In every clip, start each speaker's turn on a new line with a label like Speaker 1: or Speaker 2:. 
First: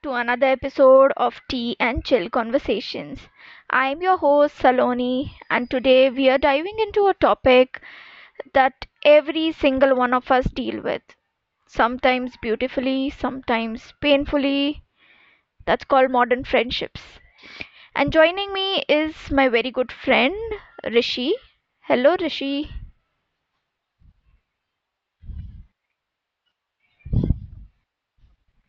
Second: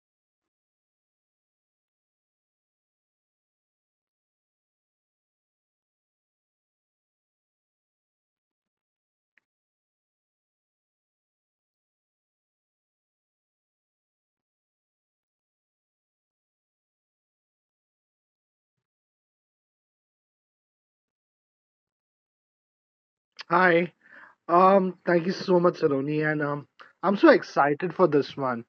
Speaker 1: to another episode of Tea and Chill Conversations. I'm your host Saloni, and today we are diving into a topic that every single one of us deal with, sometimes beautifully, sometimes painfully. That's called modern friendships. And joining me is my very good friend Rishi. Hello, Rishi.
Speaker 2: Hi. Thank you so much, Saloni, and I'm so excited for this one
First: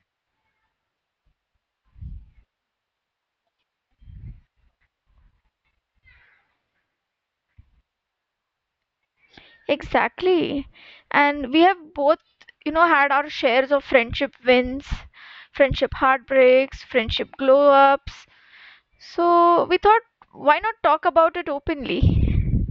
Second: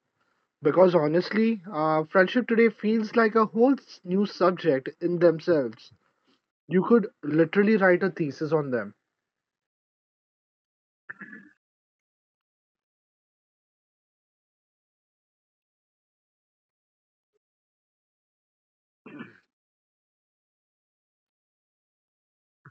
Speaker 2: because honestly, friendship today feels like a whole new subject in themselves. You could literally write a thesis on them,
Speaker 1: Exactly. And we have both, you know, had our shares of friendship wins, friendship heartbreaks, friendship glow ups. So we thought, why not talk about it openly?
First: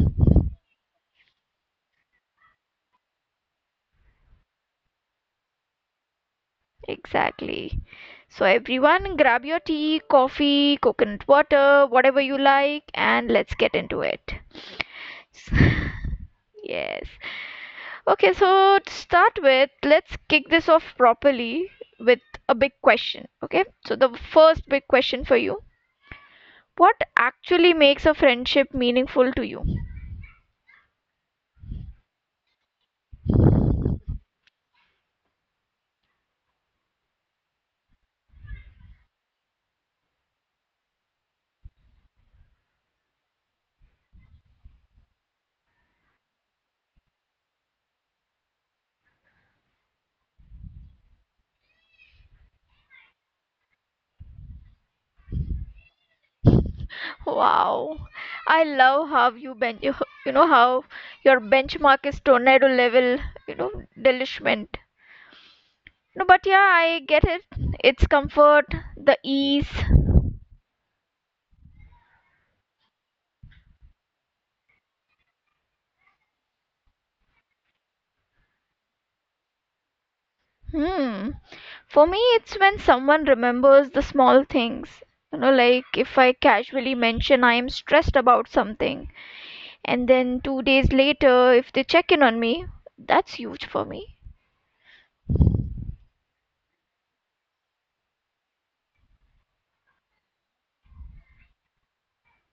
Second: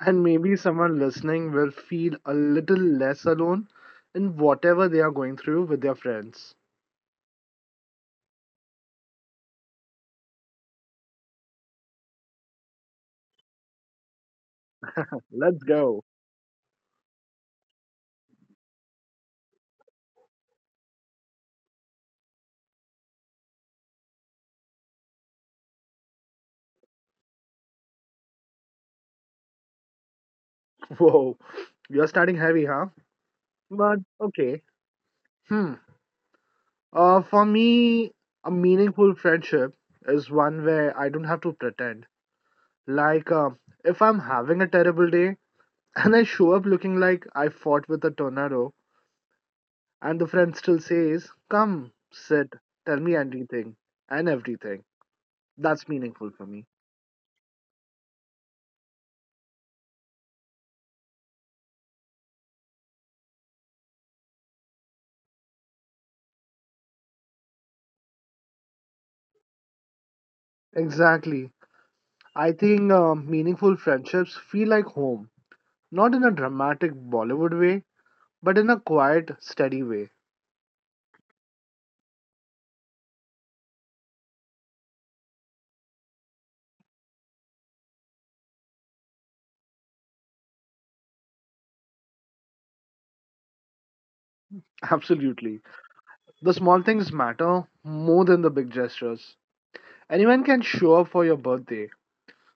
Speaker 2: and maybe someone listening will feel a little less alone in whatever they are going through with their friends.
Speaker 1: Exactly. So everyone, grab your tea, coffee, coconut water, whatever you like, and let's get into it.
Speaker 2: Let's go.
Speaker 1: Yes. Okay, so to start with, let's kick this off properly with a big question. Okay, so the first big question for you: what actually makes a friendship meaningful to you?
Speaker 2: Whoa, you're starting heavy, huh? But okay. Hmm. For me, a meaningful friendship is one where I don't have to pretend. Like, if I'm having a terrible day and I show up looking like I fought with a tornado, and the friend still says, "Come, sit, tell me anything and everything," that's meaningful for me.
Speaker 1: Wow, I love how you you know, how your benchmark is tornado level, you know, delishment. No, but yeah, I get it. It's comfort, the ease.
Speaker 2: Exactly. I think meaningful friendships feel like home, not in a dramatic Bollywood way, but in a quiet, steady way.
Speaker 1: Hmm. For me, it's when someone remembers the small things. You know, like if I casually mention I am stressed about something, and then 2 days later, if they check in on me, that's huge for me.
Speaker 2: Absolutely. The small things matter more than the big gestures. Anyone can show up for your birthday,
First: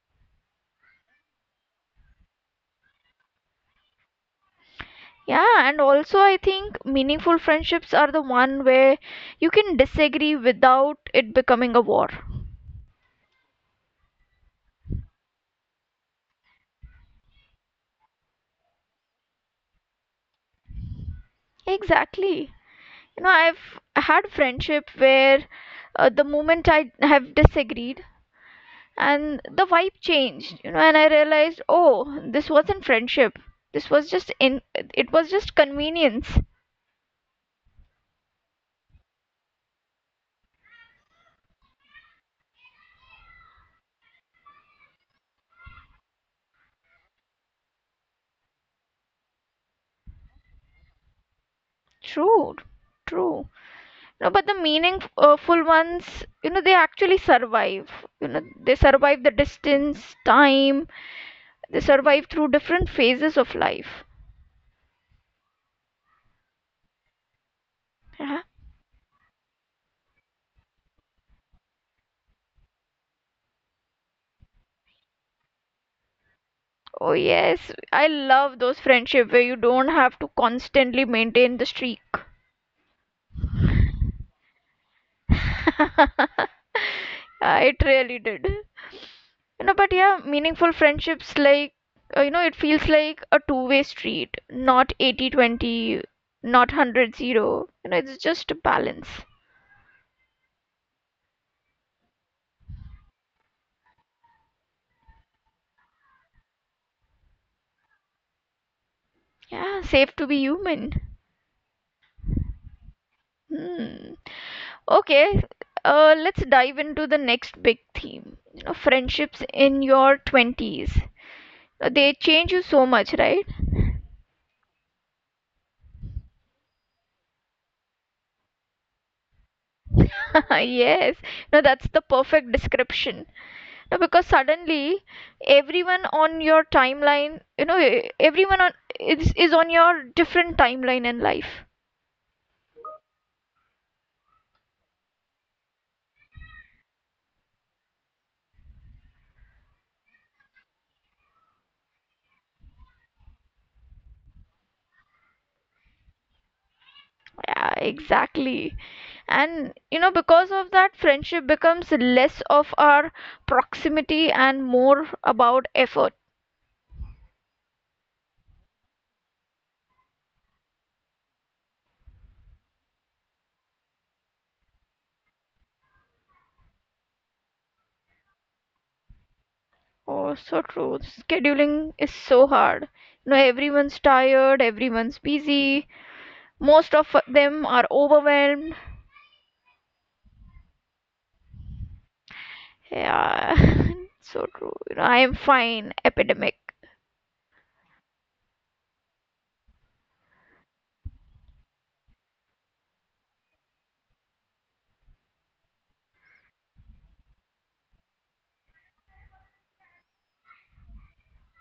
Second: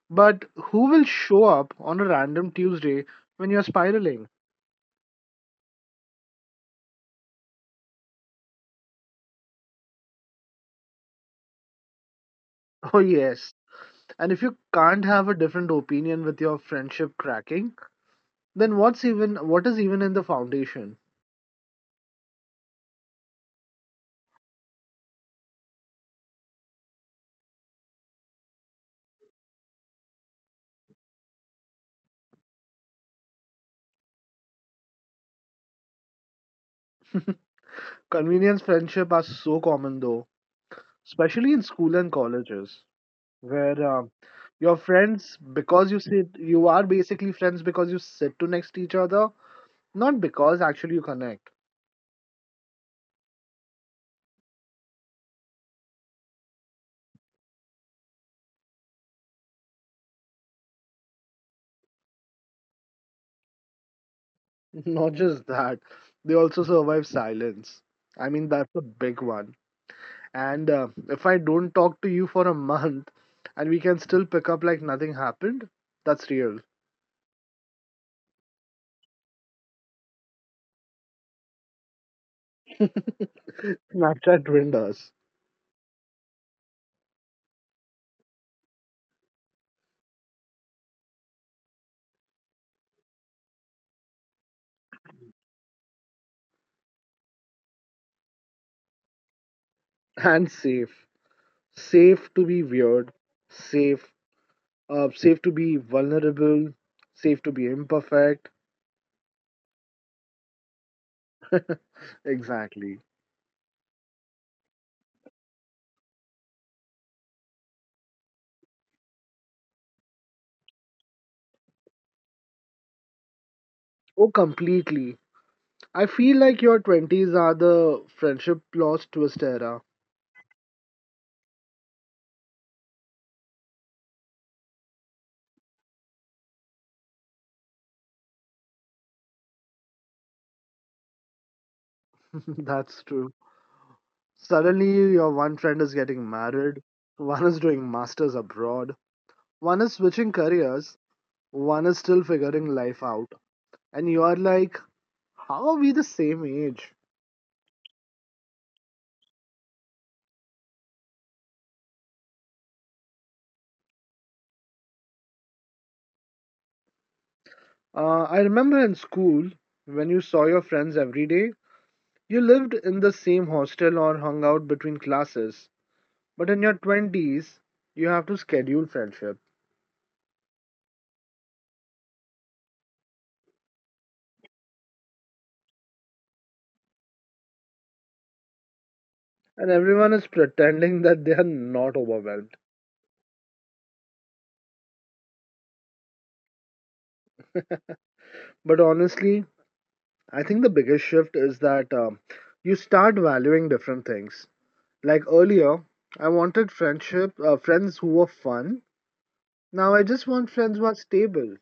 Speaker 2: but who will show up on a random Tuesday when you're spiraling?
Speaker 1: Yeah, and also I think meaningful friendships are the one where you can disagree without it becoming a war.
Speaker 2: Oh, yes. And if you can't have a different opinion with your friendship cracking, then what is even in the foundation?
Speaker 1: Exactly. You know, I've had friendship where the moment I have disagreed, and the vibe changed, you know, and I realized, oh, this wasn't friendship, this was just in it was just convenience.
Speaker 2: Convenience friendship are so common though, especially in school and colleges, where you are basically friends because you sit to next to each other, not because actually you connect.
Speaker 1: True, true. No, but the meaningful full ones, you know, they actually survive, you know, they survive the distance, time, they survive through different phases of life.
Speaker 2: Not just that, they also survive silence. I
Speaker 1: Yeah.
Speaker 2: mean, that's a big one. And if I don't talk to you for a month and we can still pick up like nothing happened, that's real.
Speaker 1: Oh yes, I love those friendship where you don't have to constantly maintain the streak.
Speaker 2: Snapchat ruined us.
Speaker 1: Yeah, it really did, you know, but yeah, meaningful friendships, like, you know, it feels like a two-way street, not 80-20, not 100-0. You know, it's just a balance.
Speaker 2: And safe. Safe to be weird, safe, safe to be vulnerable, safe to be imperfect.
Speaker 1: Yeah, safe to be human.
Speaker 2: Exactly.
Speaker 1: Hmm. Okay, let's dive into the next big theme, you know, friendships in your 20s. They change you so much, right?
Speaker 2: Oh, completely. I feel like your 20s are the friendship lost twist era.
Speaker 1: Yes, no, that's the perfect description. No, because suddenly everyone on your timeline, you know, e- everyone on is on your different timeline in life.
Speaker 2: That's true. Suddenly, your one friend is getting married, one is doing masters abroad, one is switching careers, one is still figuring life out, and you are like, how are we the same age?
Speaker 1: Yeah, exactly. And you know, because of that, friendship becomes less of our proximity and more about effort.
Speaker 2: I remember in school, when you saw your friends every day, you lived in the same hostel or hung out between classes. But in your 20s, you have to schedule friendship,
Speaker 1: Oh, so true. Scheduling is so hard. You know, everyone's tired, everyone's busy, most of them are overwhelmed.
Speaker 2: and everyone is pretending that they are not overwhelmed.
Speaker 1: Yeah, so true. You know, I am fine, epidemic.
Speaker 2: But honestly, I think the biggest shift is that you start valuing different things. Like earlier, I wanted friends who were fun. Now I just want friends who are stable.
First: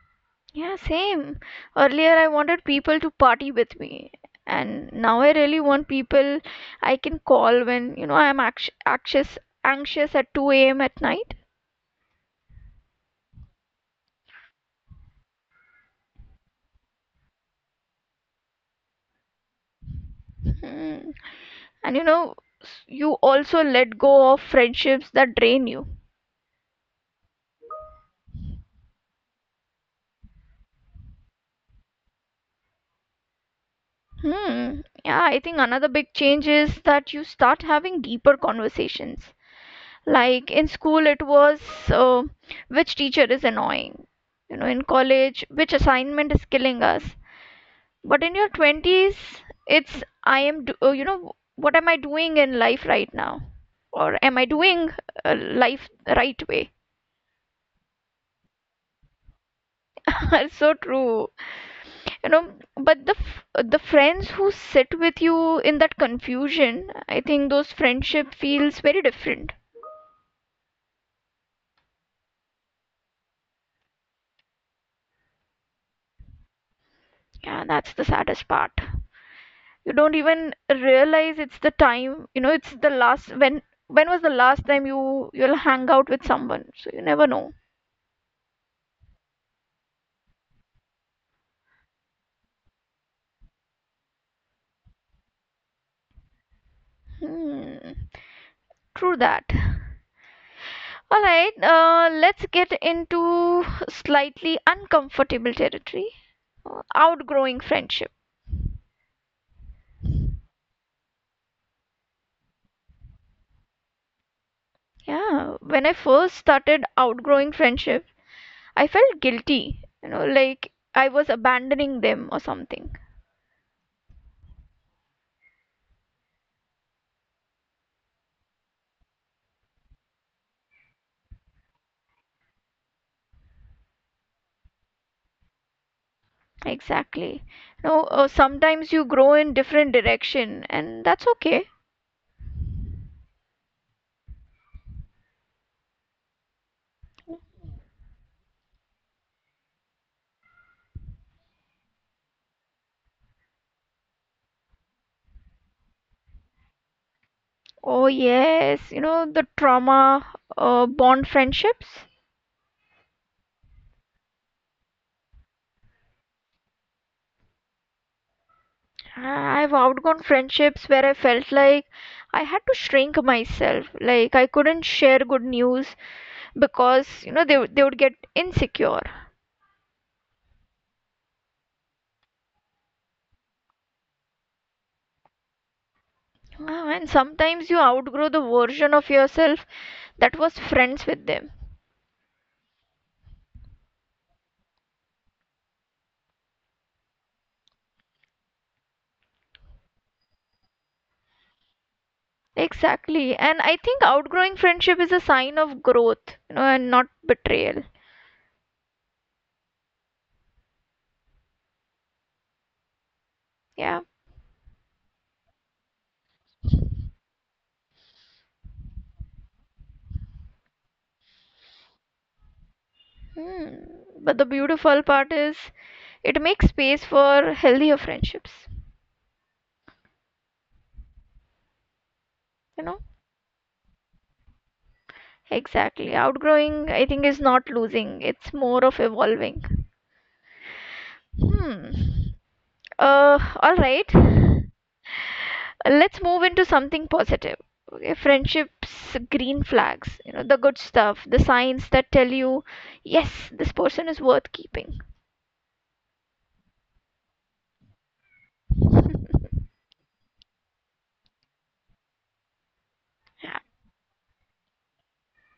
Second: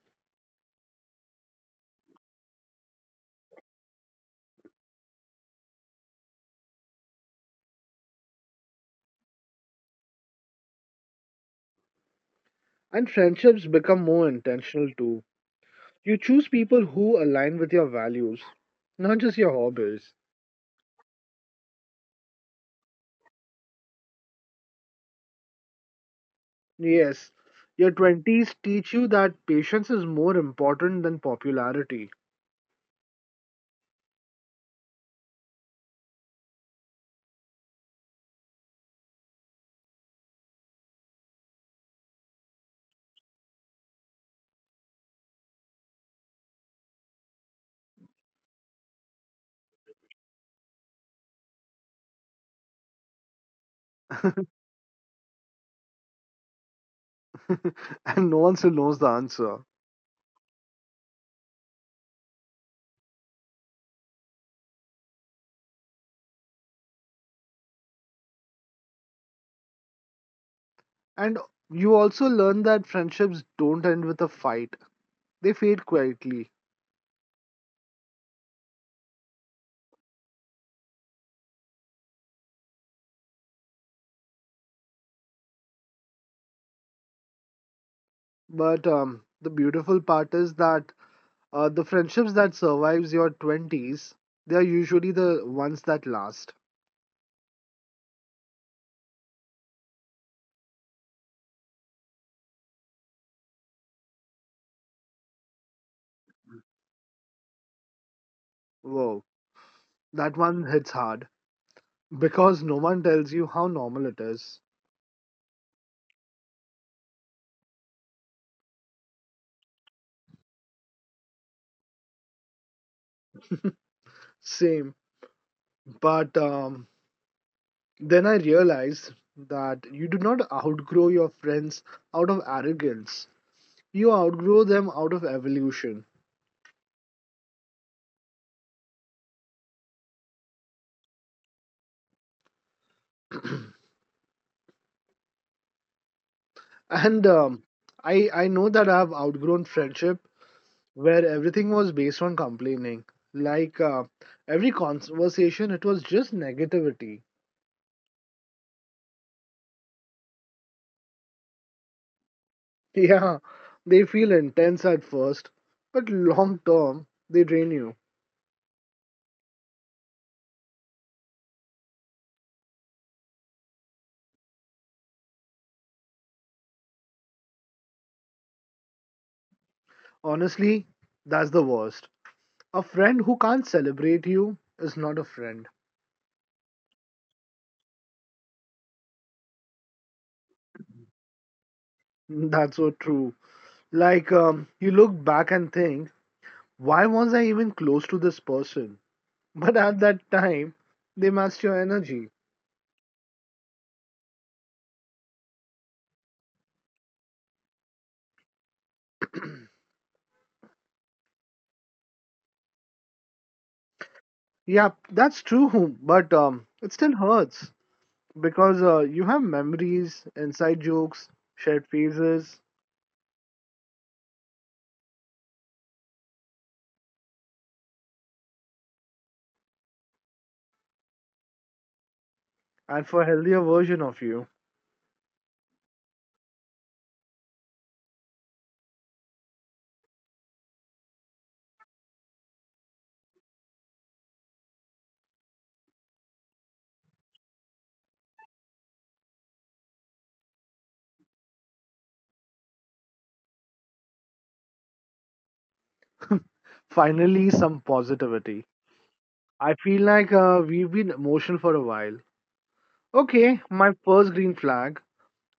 Speaker 1: Yeah, same. Earlier, I wanted people to party with me, and now I really want people I can call when, you know, I'm anxious at 2 a.m. at night.
Speaker 2: And friendships become more intentional too. You choose people who align with your values, not just your hobbies.
Speaker 1: Hmm. And you know, you also let go of friendships that drain you.
Speaker 2: Yes, your 20s teach you that patience is more important than popularity.
Speaker 1: Hmm. Yeah, I think another big change is that you start having deeper conversations. Like in school, it was uh, which teacher is annoying? You know, in college, which assignment is killing us? But in your 20s, it's you know, what am I doing in life right now? Or am I doing life the right way?
Speaker 2: And no one still knows the answer.
Speaker 1: So true. You know, but the friends who sit with you in that confusion, I think those friendship feels very different.
Speaker 2: And you also learn that friendships don't end with a fight. They fade quietly.
Speaker 1: Yeah, that's the saddest part. You don't even realize it's the time, you know, it's the last, when was the last time you you'll hang out with someone? So you never know.
Speaker 2: But the beautiful part is that the friendships that survives your 20s, they are usually the ones that last.
Speaker 1: Hmm, true that. All right, let's get into slightly uncomfortable territory. Outgrowing friendship.
Speaker 2: Whoa, that one hits hard because no one tells you how normal it is.
Speaker 1: Yeah, when I first started outgrowing friendship, I felt guilty, you know, like I was abandoning them or something.
Speaker 2: Same. But then I realized that you do not outgrow your friends out of arrogance. You outgrow them out of evolution.
Speaker 1: Exactly. You know, sometimes you grow in different direction, and that's okay.
Speaker 2: And I know that I've outgrown friendship where everything was based on complaining. Like every conversation, it was just negativity.
Speaker 1: Oh yes, you know, the trauma bond friendships.
Speaker 2: Yeah, they feel intense at first, but long term, they drain you.
Speaker 1: I- have outgone friendships where I felt like I had to shrink myself. Like I couldn't share good news because, you know, they would get insecure.
Speaker 2: Honestly, that's the worst. A friend who can't celebrate you is not a friend.
Speaker 1: And sometimes you outgrow the version of yourself that was friends with them.
Speaker 2: That's so true. Like, you look back and think, why was I even close to this person? But at that time, they matched your energy.
Speaker 1: Exactly. And I think outgrowing friendship is a sign of growth, you know, and not betrayal. Yeah.
Speaker 2: Yeah, that's true, but it still hurts, because you have memories, inside jokes, shared phases,
Speaker 1: Hmm. But the beautiful part is it makes space for healthier friendships, you know.
Speaker 2: and for a healthier version of you,
Speaker 1: Exactly. Outgrowing, I think, is not losing, it's more of evolving. Hmm. All right. Let's move into something positive. Okay, friendships, green flags, you know, the good stuff, the signs that tell you, yes, this person is worth keeping.
Speaker 2: finally some positivity. I feel like we've been emotional for a while.
Speaker 1: Yeah.
Speaker 2: Okay, my first green flag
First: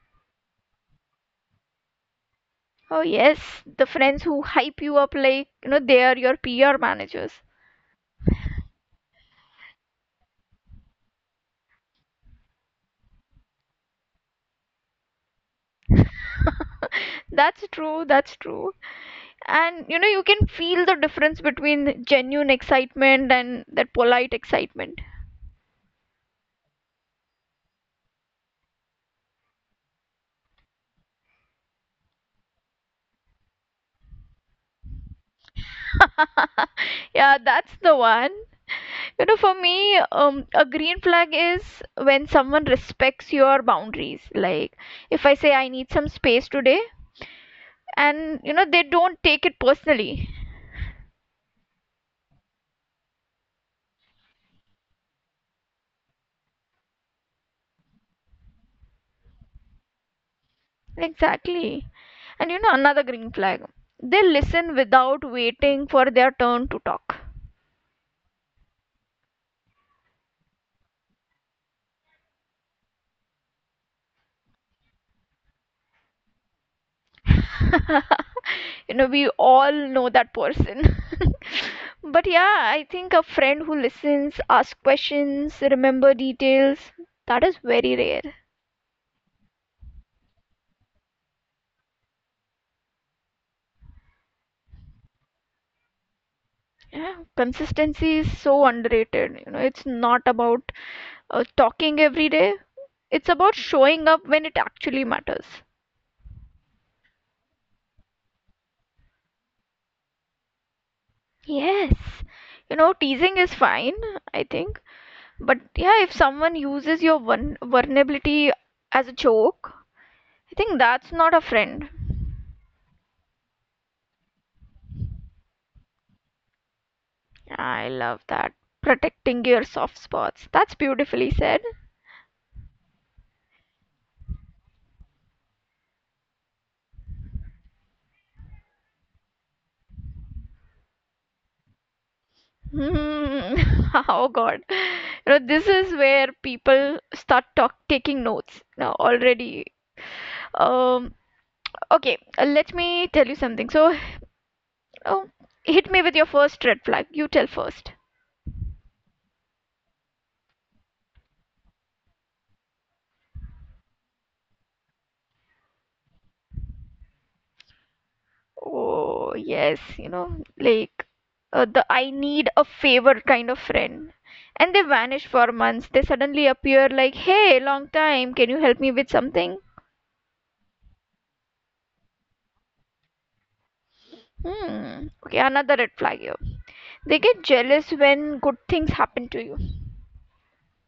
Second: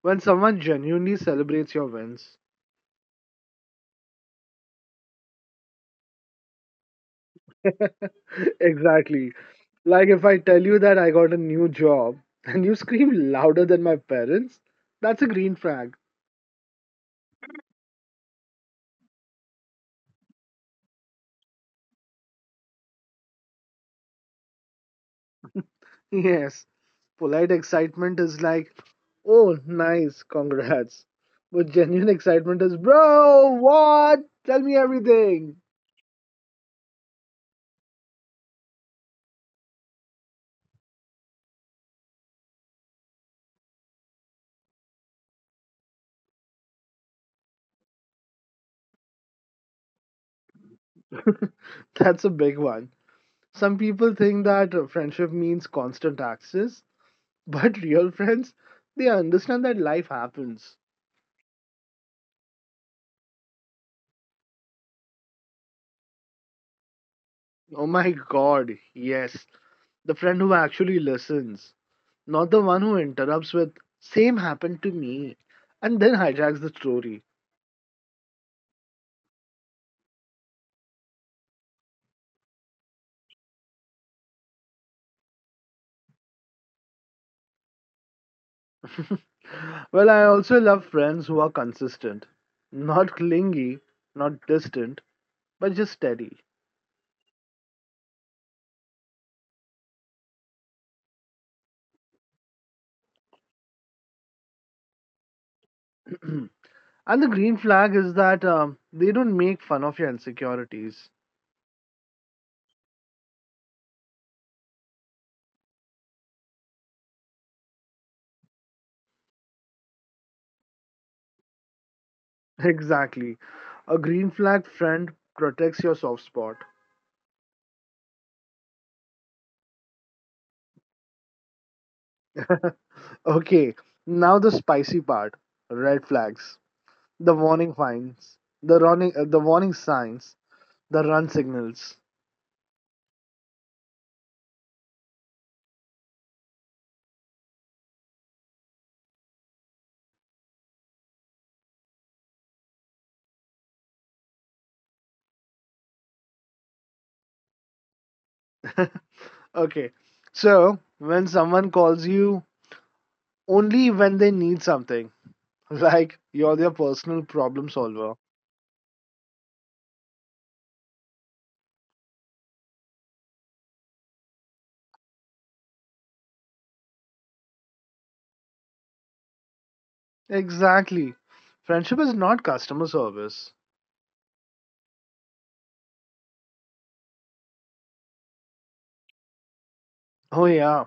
Speaker 2: when someone genuinely celebrates your wins.
Speaker 1: Oh, yes, the friends who hype you up like, you know, they are your PR managers.
Speaker 2: Exactly. Like if I tell you that I got a new job and you scream louder than my parents, that's a green flag.
Speaker 1: That's true, that's true. And you know, you can feel the difference between genuine excitement and that polite excitement.
Speaker 2: Yes, polite excitement is like, "Oh, nice, congrats." But genuine excitement is, "Bro, what? Tell me everything."
Speaker 1: Yeah, that's the one. You know, for me, a green flag is when someone respects your boundaries, like if I say I need some space today, and you know, they don't take it personally.
Speaker 2: That's a big one. Some people think that friendship means constant access, but real friends, they understand that life happens.
Speaker 1: Exactly. And you know, another green flag, they listen without waiting for their turn to talk.
Speaker 2: Oh my god, yes. The friend who actually listens, not the one who interrupts with, "Same happened to me," and then hijacks the story.
Speaker 1: You know, we all know that person. But yeah, I think a friend who listens, asks questions, remember details, that is very rare.
Speaker 2: Well, I also love friends who are consistent, not clingy, not distant, but just steady.
Speaker 1: Yeah, consistency is so underrated. You know, it's not about talking every day, it's about showing up when it actually matters.
Speaker 2: And the green flag is that they don't make fun of your insecurities.
Speaker 1: Yes, you know, teasing is fine, I think, but yeah, if someone uses your vulnerability as a joke, I think that's not a friend.
Speaker 2: Exactly. A green flag friend protects your soft spot.
Speaker 1: I love that. Protecting your soft spots. That's beautifully said.
Speaker 2: Okay, now the spicy part: red flags, the warning signs, the warning signs, the run signals.
Speaker 1: Hmm. Oh God. You know, this is where people start talk taking notes now already. Um, okay, let me tell you something. So, oh, hit me with your first red flag. You tell first.
Speaker 2: Okay, so when someone calls you only when they need something, like you're their personal problem solver.
Speaker 1: Oh, yes, you know, like the I need a favor kind of friend. And they vanish for months. They suddenly appear like, hey, long time, can you help me with something?
Speaker 2: Exactly. Friendship is not customer service.
Speaker 1: Hmm. Okay, another red flag here. They get jealous when good things happen to you.
Speaker 2: Oh, yeah.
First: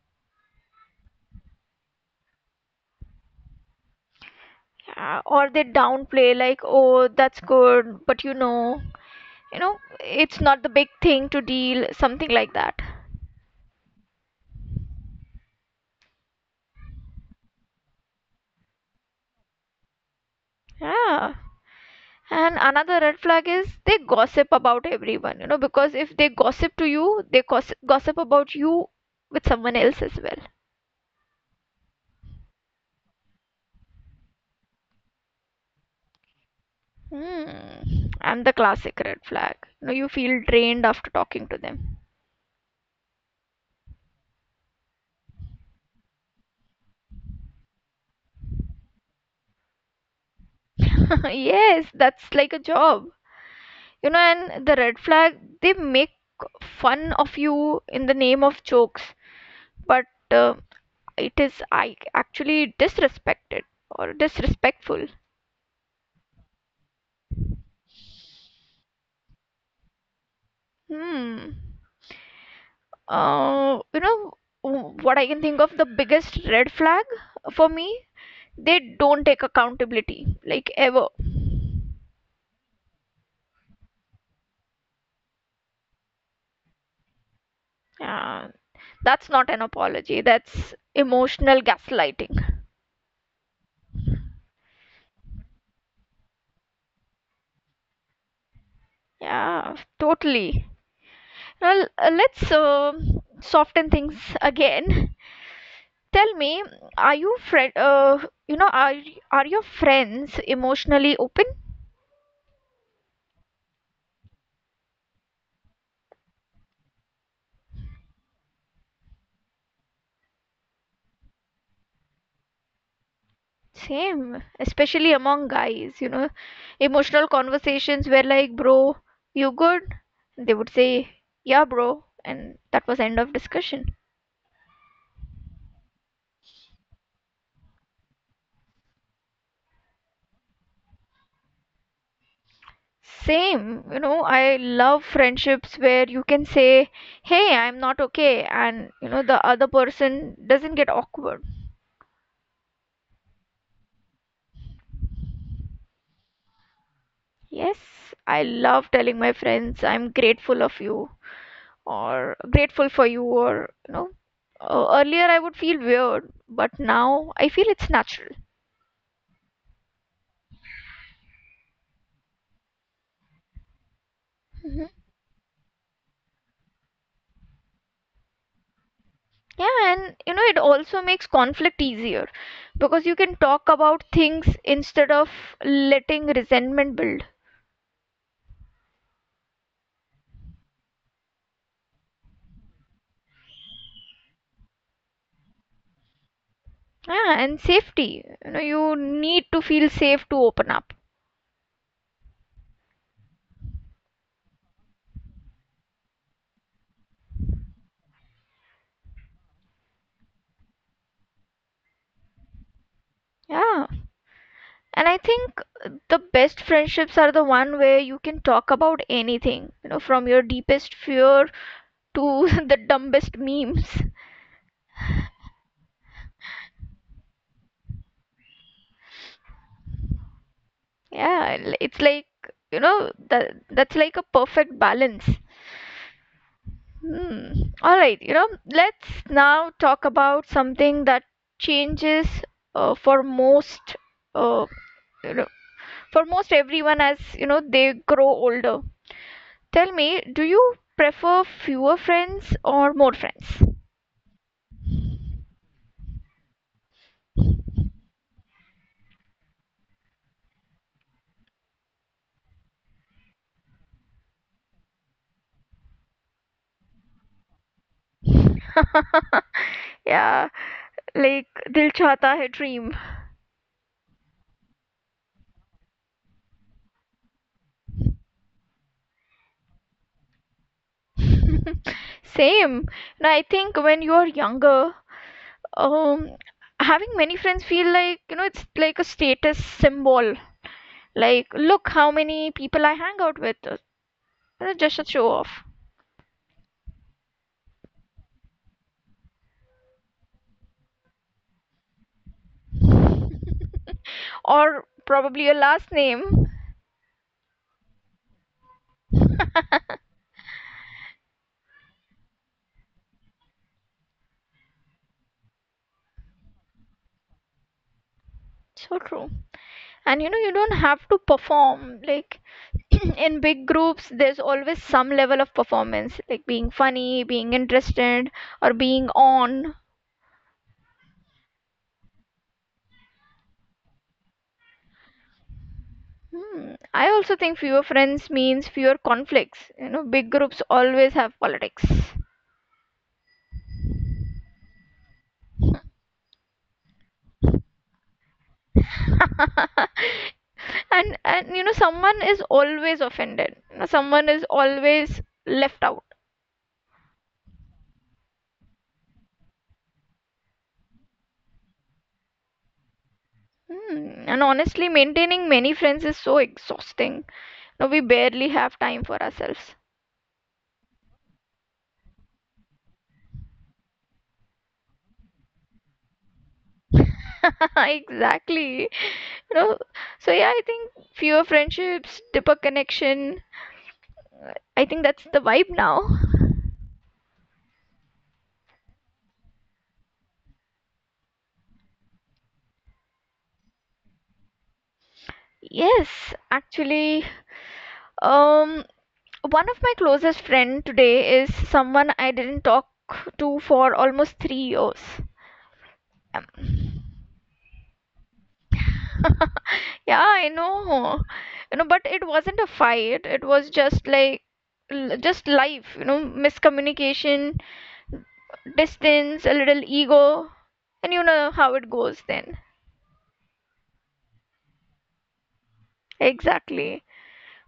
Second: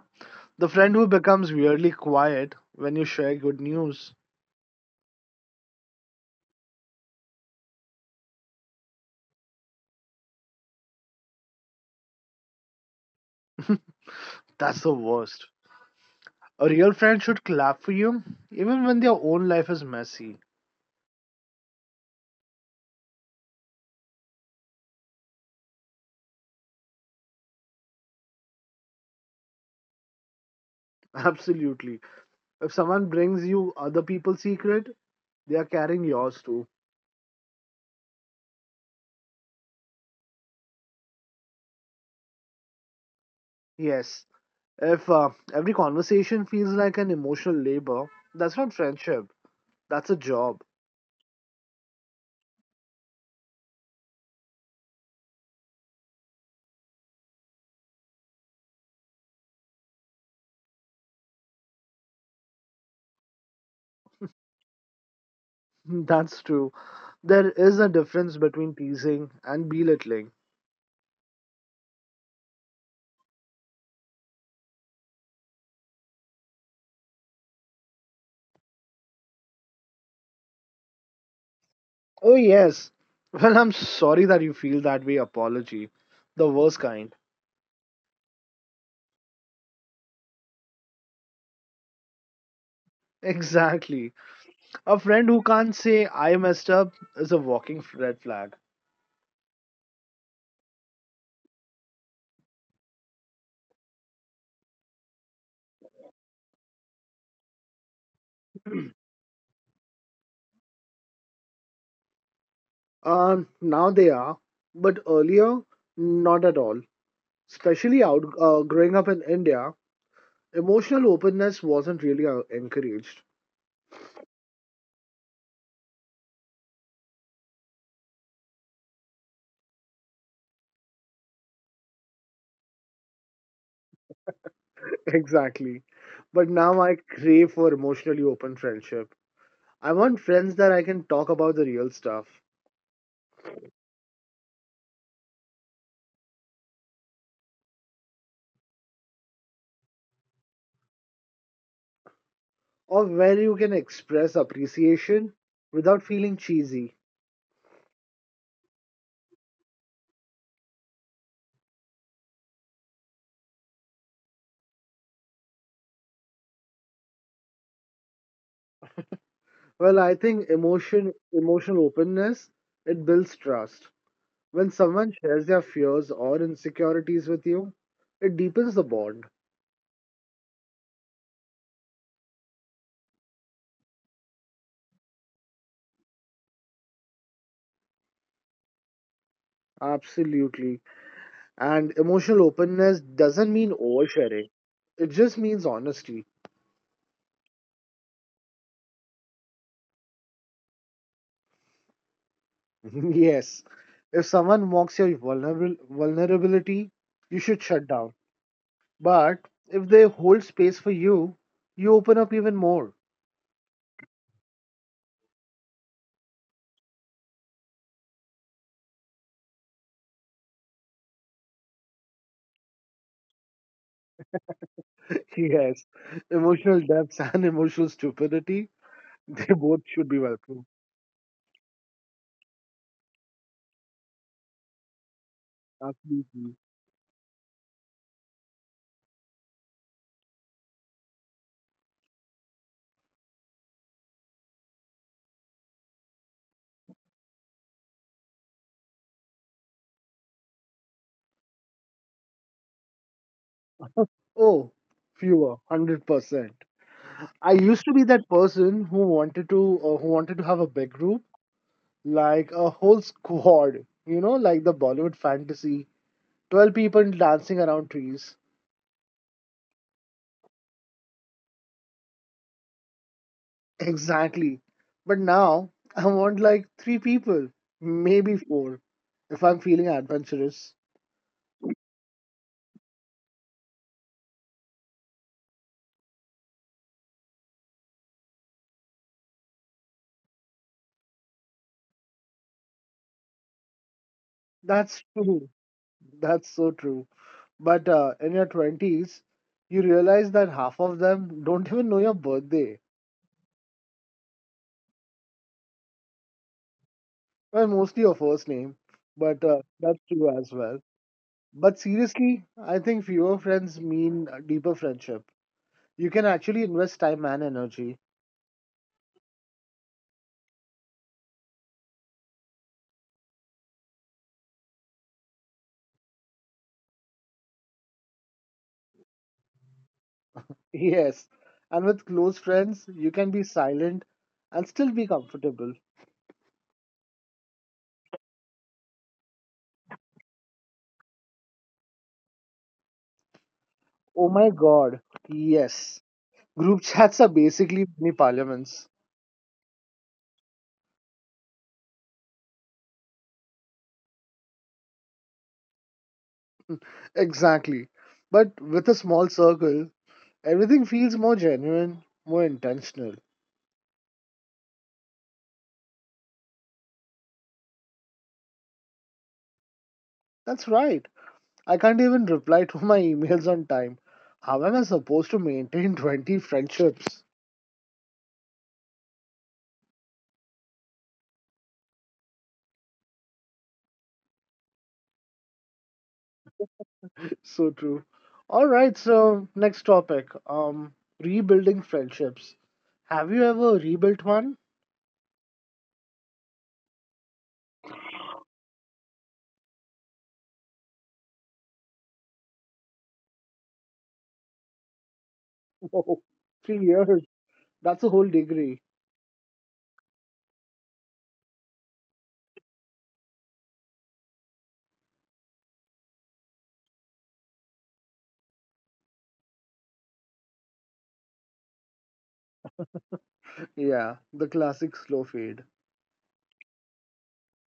Speaker 2: The friend who becomes weirdly quiet when you share good news.
Speaker 1: Yeah, or they downplay like, "Oh, that's good," but you know, it's not the big thing to deal, something like that.
Speaker 2: That's the worst. A real friend should clap for you even when their own life is messy.
Speaker 1: Yeah. And another red flag is they gossip about everyone, you know, because if they gossip to you, they gossip about you with someone else as well.
Speaker 2: Absolutely. If someone brings you other people's secret, they are carrying yours too.
Speaker 1: Hmm. And the classic red flag. You know, you feel drained after talking to them.
Speaker 2: Yes. If every conversation feels like an emotional labor, that's not friendship. That's a job.
Speaker 1: Yes, that's like a job. You know, and the red flag, they make fun of you in the name of jokes, but uh, it is I actually disrespected or disrespectful.
Speaker 2: That's true. There is a difference between teasing and belittling.
Speaker 1: Hmm. You know, what I can think of the biggest red flag for me? They don't take accountability, like ever.
Speaker 2: Oh, yes. Well, "I'm sorry that you feel that way." Apology. The worst kind.
Speaker 1: Yeah, that's not an apology. That's emotional gaslighting.
Speaker 2: Exactly. A friend who can't say "I messed up" is a walking red flag.
Speaker 1: Yeah, totally. Well, let's soften things again. Tell me, are you friend? You know, are your friends emotionally open?
Speaker 2: Now they are, but earlier, not at all. Especially out growing up in India, emotional openness wasn't really encouraged.
Speaker 1: Same, especially among guys. You know, emotional conversations were like, "Bro, you good?" They would say, "Yeah, bro," and that was end of discussion.
Speaker 2: Exactly. But now I crave for emotionally open friendship. I want friends that I can talk about the real stuff,
Speaker 1: Same, you know, I love friendships where you can say, "Hey, I'm not okay," and you know the other person doesn't get awkward.
Speaker 2: or where you can express appreciation without feeling cheesy.
Speaker 1: Yes, I love telling my friends, "I'm grateful of you." Or grateful for you, or you know, earlier I would feel weird, but now I feel it's natural.
Speaker 2: Well, I think emotional openness, it builds trust. When
Speaker 1: Mhm.
Speaker 2: someone shares their fears or insecurities with you, it deepens the bond.
Speaker 1: Yeah, and you know, it also makes conflict easier because you can talk about things instead of letting resentment build.
Speaker 2: Absolutely. And emotional openness doesn't mean oversharing. It just means honesty.
Speaker 1: Yeah, and safety, you know, you need to feel safe to open up.
Speaker 2: Yes. If someone mocks your vulnerable vulnerability, you should shut down. But if they hold space for you, you open up even more.
Speaker 1: Yeah, and I think the best friendships are the one where you can talk about anything, you know, from your deepest fear to the dumbest memes.
Speaker 2: Yes, emotional depth and emotional stupidity, they both should be welcome.
Speaker 1: Yeah, it's like, you know, that's like a perfect balance.
Speaker 2: Absolutely.
Speaker 1: Hmm. All right, you know, let's now talk about something that changes for most uh, you know, for most everyone as, you know, they grow older. Tell me, do you prefer fewer friends or more friends?
Speaker 2: Oh, fewer, 100%. I used to be that person who wanted to have a big group, like a whole squad, you know, like the Bollywood fantasy, 12 people dancing around trees.
Speaker 1: Yeah, like Dil Chahta Hai Dream.
Speaker 2: Exactly. But now I want like three people, maybe four, if I'm feeling adventurous.
Speaker 1: Same. Now, I think when you are younger, um, having many friends feel like, you know, it's like a status symbol. Like, look how many people I hang out with. Just
Speaker 2: That's
Speaker 1: a show
Speaker 2: true.
Speaker 1: off.
Speaker 2: That's so true. But in your 20s, you realize that half of them don't even know your birthday.
Speaker 1: Or probably your last name.
Speaker 2: Well, mostly your first name, but that's true as well. But seriously, I think fewer friends mean a deeper friendship. You can actually invest time and energy.
Speaker 1: So true. And you know, you don't have to perform. Like, in big groups, there's always some level of performance, like being funny, being interested, or being on.
Speaker 2: Yes, and with close friends, you can be silent and still be comfortable.
Speaker 1: Hmm. I also think fewer friends means fewer conflicts. You know, big groups always have politics.
Speaker 2: Oh my god, yes. Group chats are basically mini parliaments.
Speaker 1: And you know someone is always offended. You know, someone is always left out.
Speaker 2: Exactly. But with a small circle, everything feels more genuine, more intentional.
Speaker 1: Hmm, and honestly maintaining many friends is so exhausting. No, we barely have time for ourselves.
Speaker 2: That's right. I can't even reply to my emails on time. How am I supposed to maintain 20 friendships?
Speaker 1: Exactly, you know, so yeah, I think fewer friendships, deeper connection. I think that's the vibe now.
Speaker 2: So true. All right, so next topic. Rebuilding friendships. Have you ever rebuilt one?
Speaker 1: Yes, actually, um one of my closest friend today is someone I didn't talk to for almost 3 years.
Speaker 2: Whoa,
Speaker 1: Um,
Speaker 2: 3 years. That's a whole degree.
Speaker 1: yeah, I know. You know, but it wasn't a fight. It was just like just life, you know, miscommunication, distance, a little ego, and you know how it goes then.
Speaker 2: Yeah, the classic slow fade.
Speaker 1: Exactly.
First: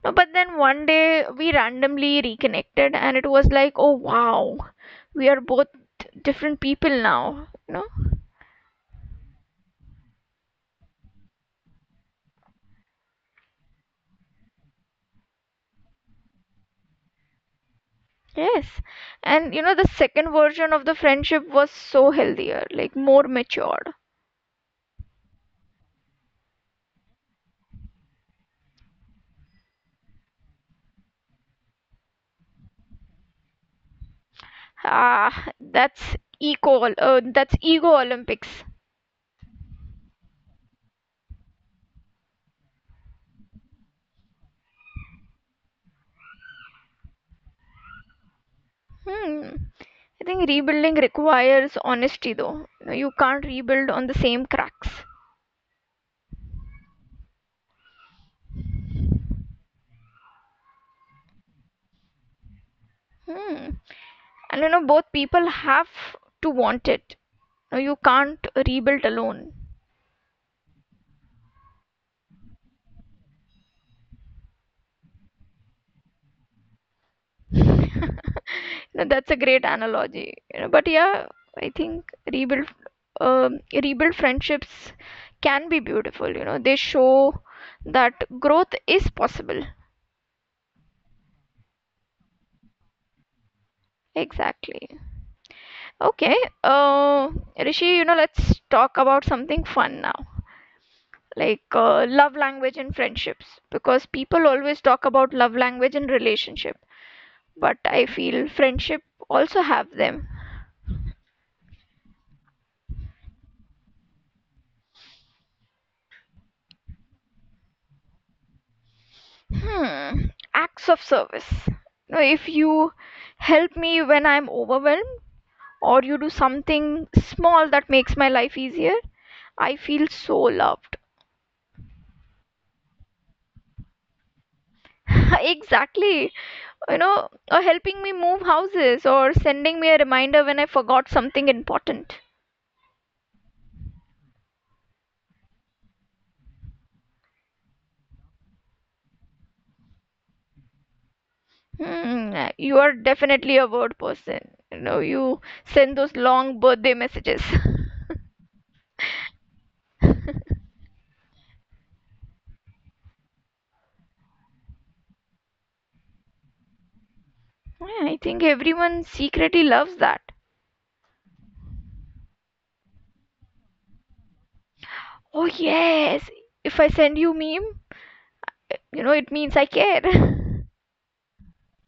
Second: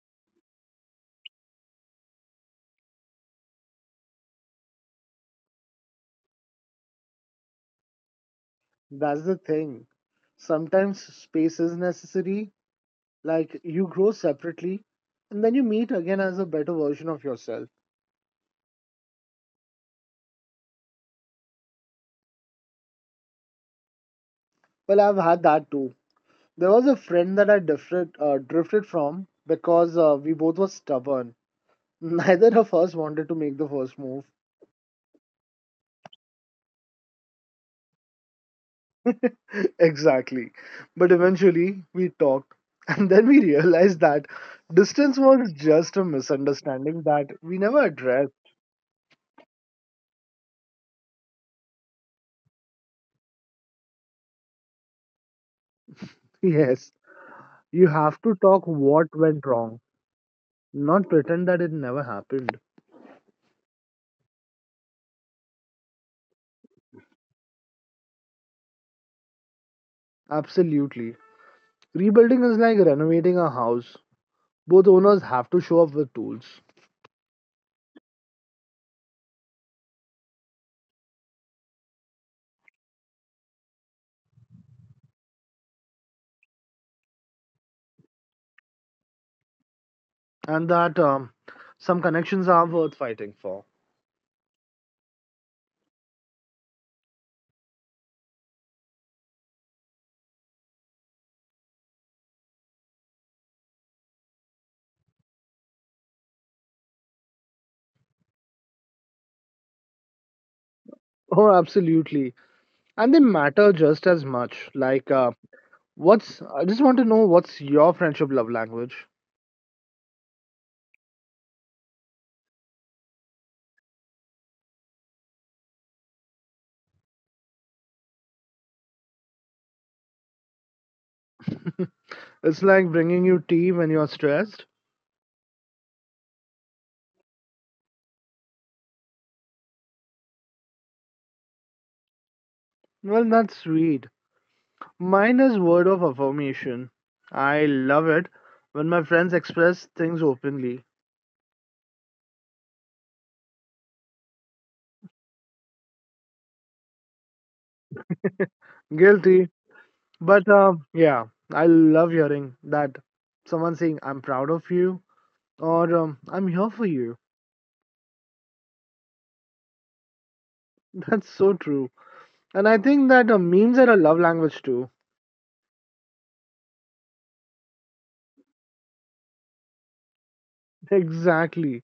Speaker 1: No, but then one day we randomly reconnected and it was like, "Oh wow. We are both different people now." You know?
Speaker 2: That's the thing. Sometimes space is necessary. Like you grow separately and then you meet again as a better version of yourself.
Speaker 1: Yes. And you know, the second version of the friendship was so healthier, like more matured.
Speaker 2: Well, I've had that too. There was a friend that drifted from because we both were stubborn. Neither of us wanted to make the first move.
Speaker 1: Ah, that's ego Olympics.
Speaker 2: Exactly. But eventually we talked, and then we realized that distance was just a misunderstanding that we never addressed.
Speaker 1: Hmm. I think rebuilding requires honesty though. You know, you can't rebuild on the same cracks.
Speaker 2: Yes, you have to talk what went wrong, not pretend that it never happened.
Speaker 1: Hmm. And you know, both people have to want it. No, you can't rebuild alone.
Speaker 2: Absolutely. Rebuilding is like renovating a house. Both owners have to show up with tools,
Speaker 1: No, that's a great analogy. You know, but yeah, I think rebuild rebuild friendships can be beautiful. You know, they show that growth is possible.
Speaker 2: and that some connections are worth fighting for.
Speaker 1: Exactly. Okay. Uh, Rishi, you know, let's talk about something fun now. Like love language and friendships, because people always talk about love language and relationship, but I feel friendship also have them.
Speaker 2: Oh, absolutely. And they matter just as much. Like, What's I just want to know what's your friendship love language?
Speaker 1: Hmm, acts of service. Now, if you help me when I'm overwhelmed, or you do something small that makes my life easier, I feel so loved.
Speaker 2: It's like bringing you tea when you're stressed.
Speaker 1: Exactly. You know, or helping me move houses, or sending me a reminder when I forgot something important.
Speaker 2: Well, that's sweet. Mine is word of affirmation. I love it when my friends express things openly.
Speaker 1: Hmm, you are definitely a word person. You know, you send those long birthday messages.
Speaker 2: Guilty, but yeah, I love hearing that someone saying "I'm proud of you" or "I'm here for you."
Speaker 1: Yeah, I think everyone secretly loves that.
Speaker 2: That's so true. And I think that memes are a love language too.
Speaker 1: Oh yes, if I send you meme, you know it means I care.
Speaker 2: Exactly.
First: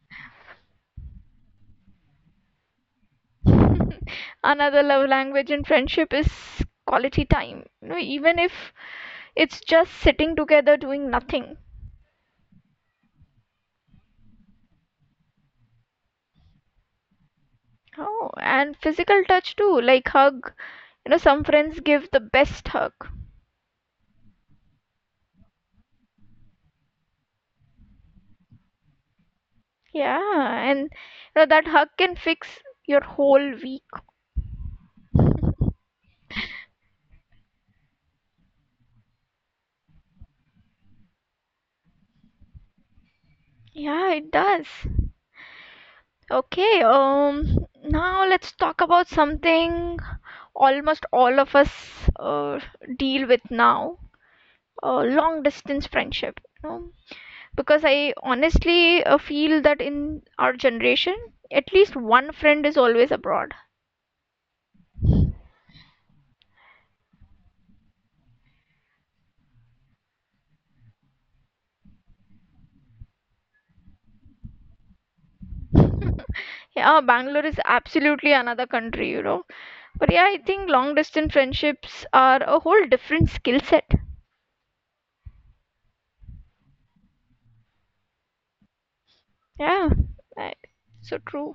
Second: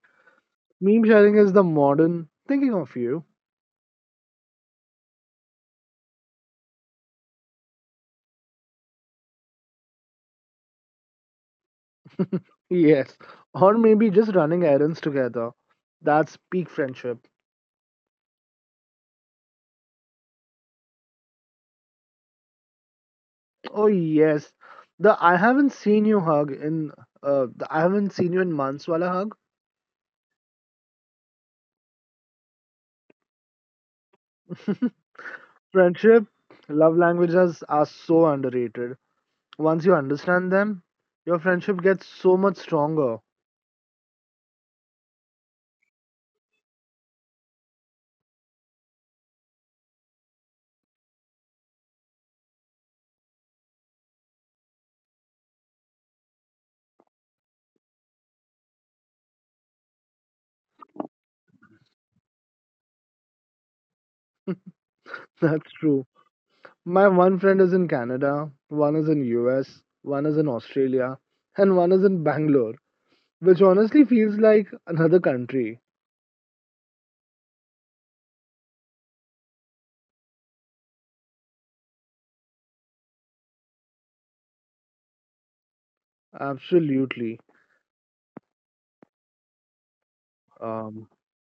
Speaker 2: Meme sharing is the modern thinking of you.
Speaker 1: Another love language in friendship is quality time. You know, even if it's just sitting together doing nothing.
Speaker 2: Yes, or maybe just running errands together. That's peak friendship.
Speaker 1: Oh, and physical touch too, like hug. You know, some friends give the best hug.
Speaker 2: Oh yes, the I haven't seen you hug in the I haven't seen you in months wala hug.
Speaker 1: Yeah, and you know that hug can fix your whole week.
Speaker 2: Friendship love languages are so underrated. Once you understand them, your friendship gets so much stronger.
Speaker 1: Yeah, it does. Okay, now let's talk about something almost all of us uh, deal with now, long distance friendship. You know? Because I honestly feel that in our generation, at least one friend is always abroad.
Speaker 2: That's true. My one friend is in Canada, one is in US, one is in Australia, and one is in Bangalore, which honestly feels like another country.
Speaker 1: Yeah, Bangalore is absolutely another country, you know. But yeah, I think long distance friendships are a whole different skill set.
Speaker 2: Absolutely.
Speaker 1: Yeah, right.
Speaker 2: Um,
Speaker 1: So true.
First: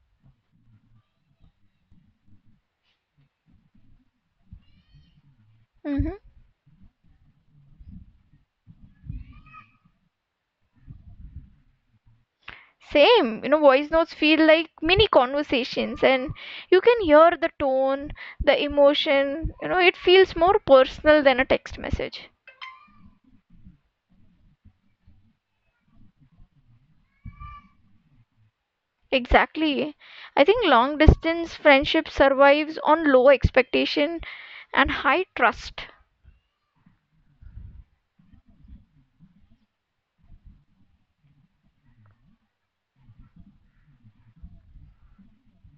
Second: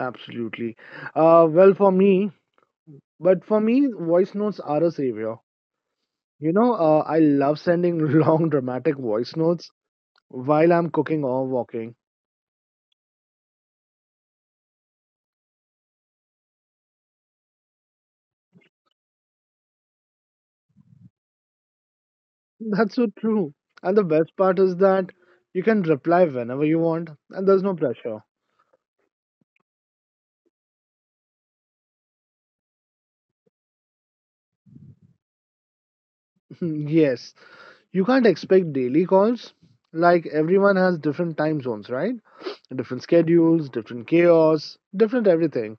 Speaker 2: absolutely. Uh, well, for me, but for me, voice notes are a savior.
Speaker 1: Hmm.
Speaker 2: You know, I love sending long, dramatic voice notes while I'm cooking or walking.
Speaker 1: Same, you know, voice notes feel like mini conversations, and you can hear the tone, the emotion, you know, it feels more personal than a text message.
Speaker 2: That's so true. And the best part is that you can reply whenever you want, and there's no pressure.
Speaker 1: Exactly. I think long distance friendship survives on low expectation and high trust.
Speaker 2: Yes, you can't expect daily calls. Like everyone has different time zones, right? Different schedules, different chaos, different everything.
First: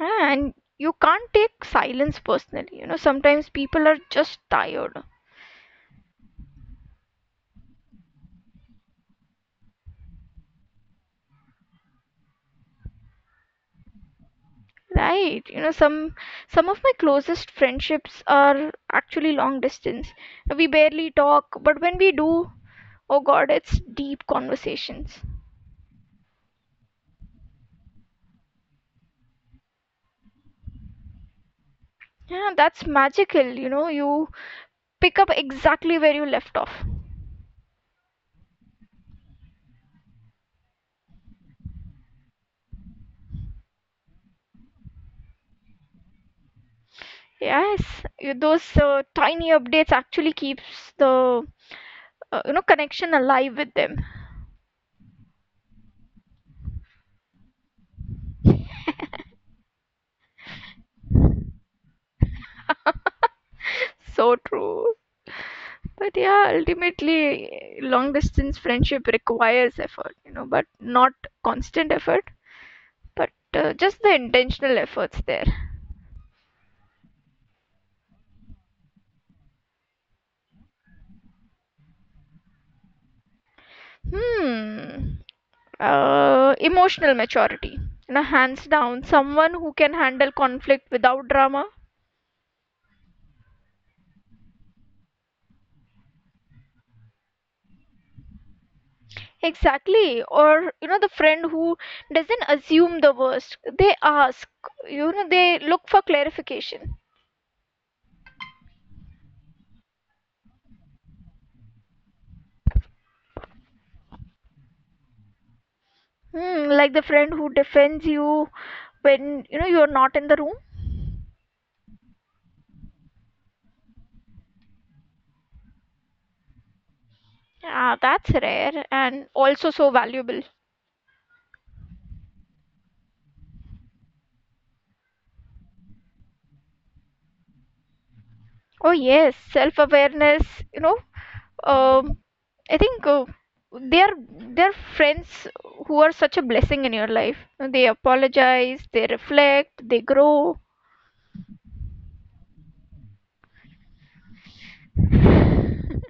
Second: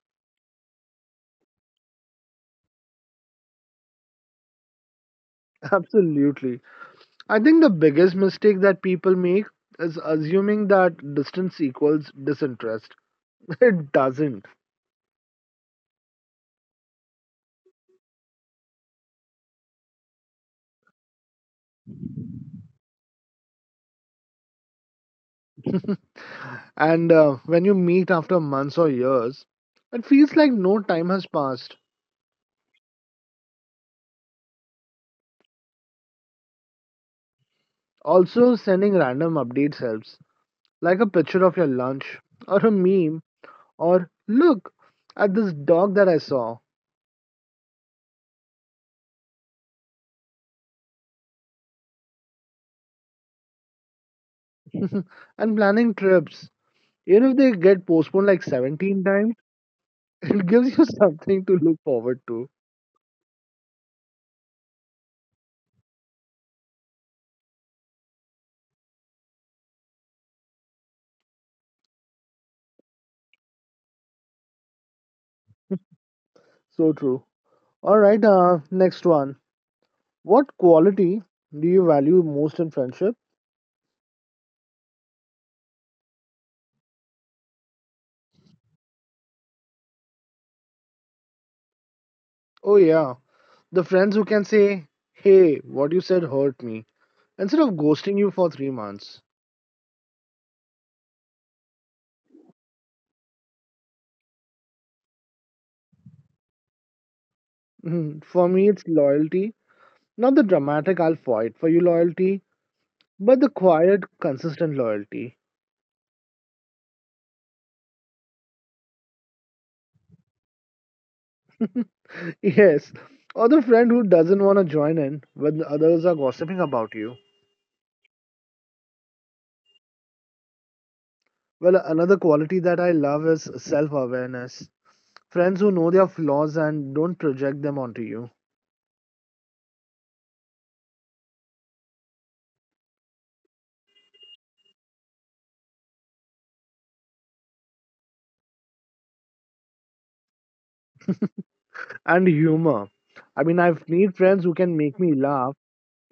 Speaker 1: Ah, and you can't take silence personally. You know, sometimes people are just tired.
Speaker 2: Absolutely. I think the biggest mistake that people make is assuming that distance equals disinterest. It doesn't.
Speaker 1: Right. You know, some of my closest friendships are actually long distance. We barely talk, but when we do, oh God, it's deep conversations.
Speaker 2: And when you meet after months or years, it feels like no time has passed.
Speaker 1: Yeah, that's magical. You know, you pick up exactly where you left off.
Speaker 2: Also, sending random updates helps, like a picture of your lunch, or a meme, or look at this dog that I saw.
Speaker 1: Yes, those tiny updates actually keeps the you know connection alive with them.
Speaker 2: And planning trips, even if they get postponed like 17 times, it gives you something to look forward to.
Speaker 1: So true. But yeah, ultimately, long distance friendship requires effort. You know, but not constant effort, but just the intentional efforts there.
Speaker 2: So true. All right, next one. What quality do you value most in friendship?
Speaker 1: Hmm. Emotional maturity. And a hands down, someone who can handle conflict without drama.
Speaker 2: Oh, yeah, the friends who can say, "Hey, what you said hurt me," instead of ghosting you for 3 months.
Speaker 1: Exactly. Or, you know, the friend who doesn't assume the worst. They ask, you know, they look for clarification.
Speaker 2: Mhm. For me, it's loyalty. Not the dramatic "I'll fight for you" loyalty, but the quiet, consistent loyalty.
Speaker 1: Hmm, like the friend who defends you when, you know, you're not in the room.
Speaker 2: Yes, or the friend who doesn't want to join in when the others are gossiping about you.
Speaker 1: Yeah, that's rare and also so valuable.
Speaker 2: Well, another quality that I love is self awareness. Friends who know their flaws and don't project them onto you
Speaker 1: Oh yes, self-awareness, you know, um, I think they're they're friends who are such a blessing in your life. You know, they apologize, they reflect, they grow.
Speaker 2: and humor. I mean, I've made friends who can make me laugh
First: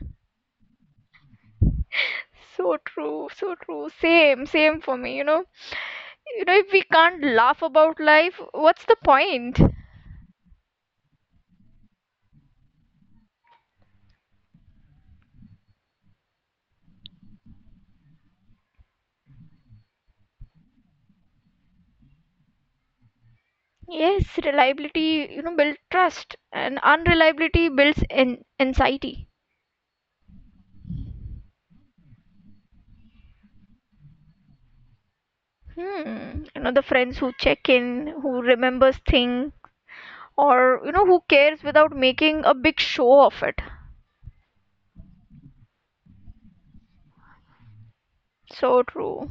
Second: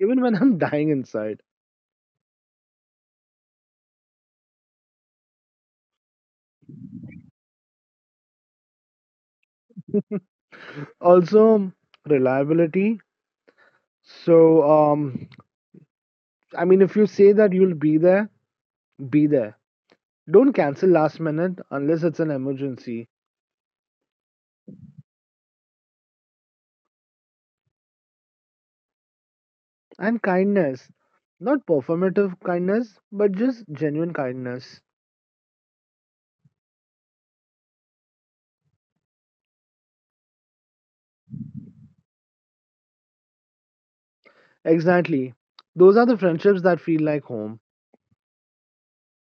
Speaker 2: even when I'm dying inside.
Speaker 1: So true, so true. Same, same for me, you know. You know, if we can't laugh about life, what's the point?
Speaker 2: Also, reliability. So, I mean, if you say that you'll be there, be there. Don't cancel last minute unless it's an emergency.
Speaker 1: Yes, reliability, you know, builds trust, and unreliability builds an anxiety.
Speaker 2: And kindness. Not performative kindness, but just genuine kindness.
Speaker 1: Hmm. You know, the friends who check in, who remembers thing, or you know who cares without making a big show of it.
Speaker 2: Exactly. Those are the friendships that feel like home.
Speaker 1: So true.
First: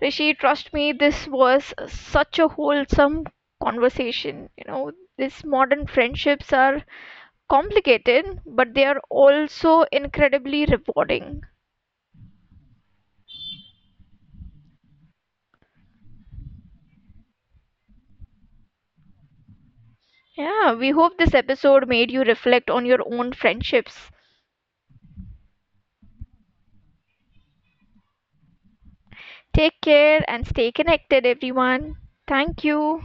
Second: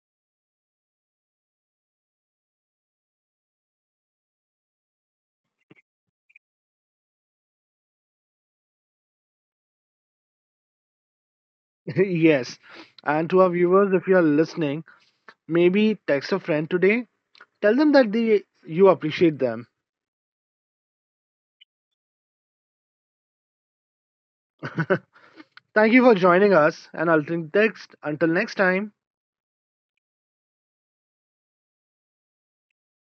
Speaker 1: Rishi, trust me, this was such a wholesome conversation. You know, these modern friendships are complicated, but they are also incredibly rewarding.
Speaker 2: Yes. And to our viewers, if you are listening, maybe text a friend today. Tell them that you appreciate them.
Speaker 1: Yeah, we hope this episode made you reflect on your own friendships.
Speaker 2: Thank you for joining us, and I'll think text. Until next time.
Speaker 1: Take care and stay connected, everyone. Thank you.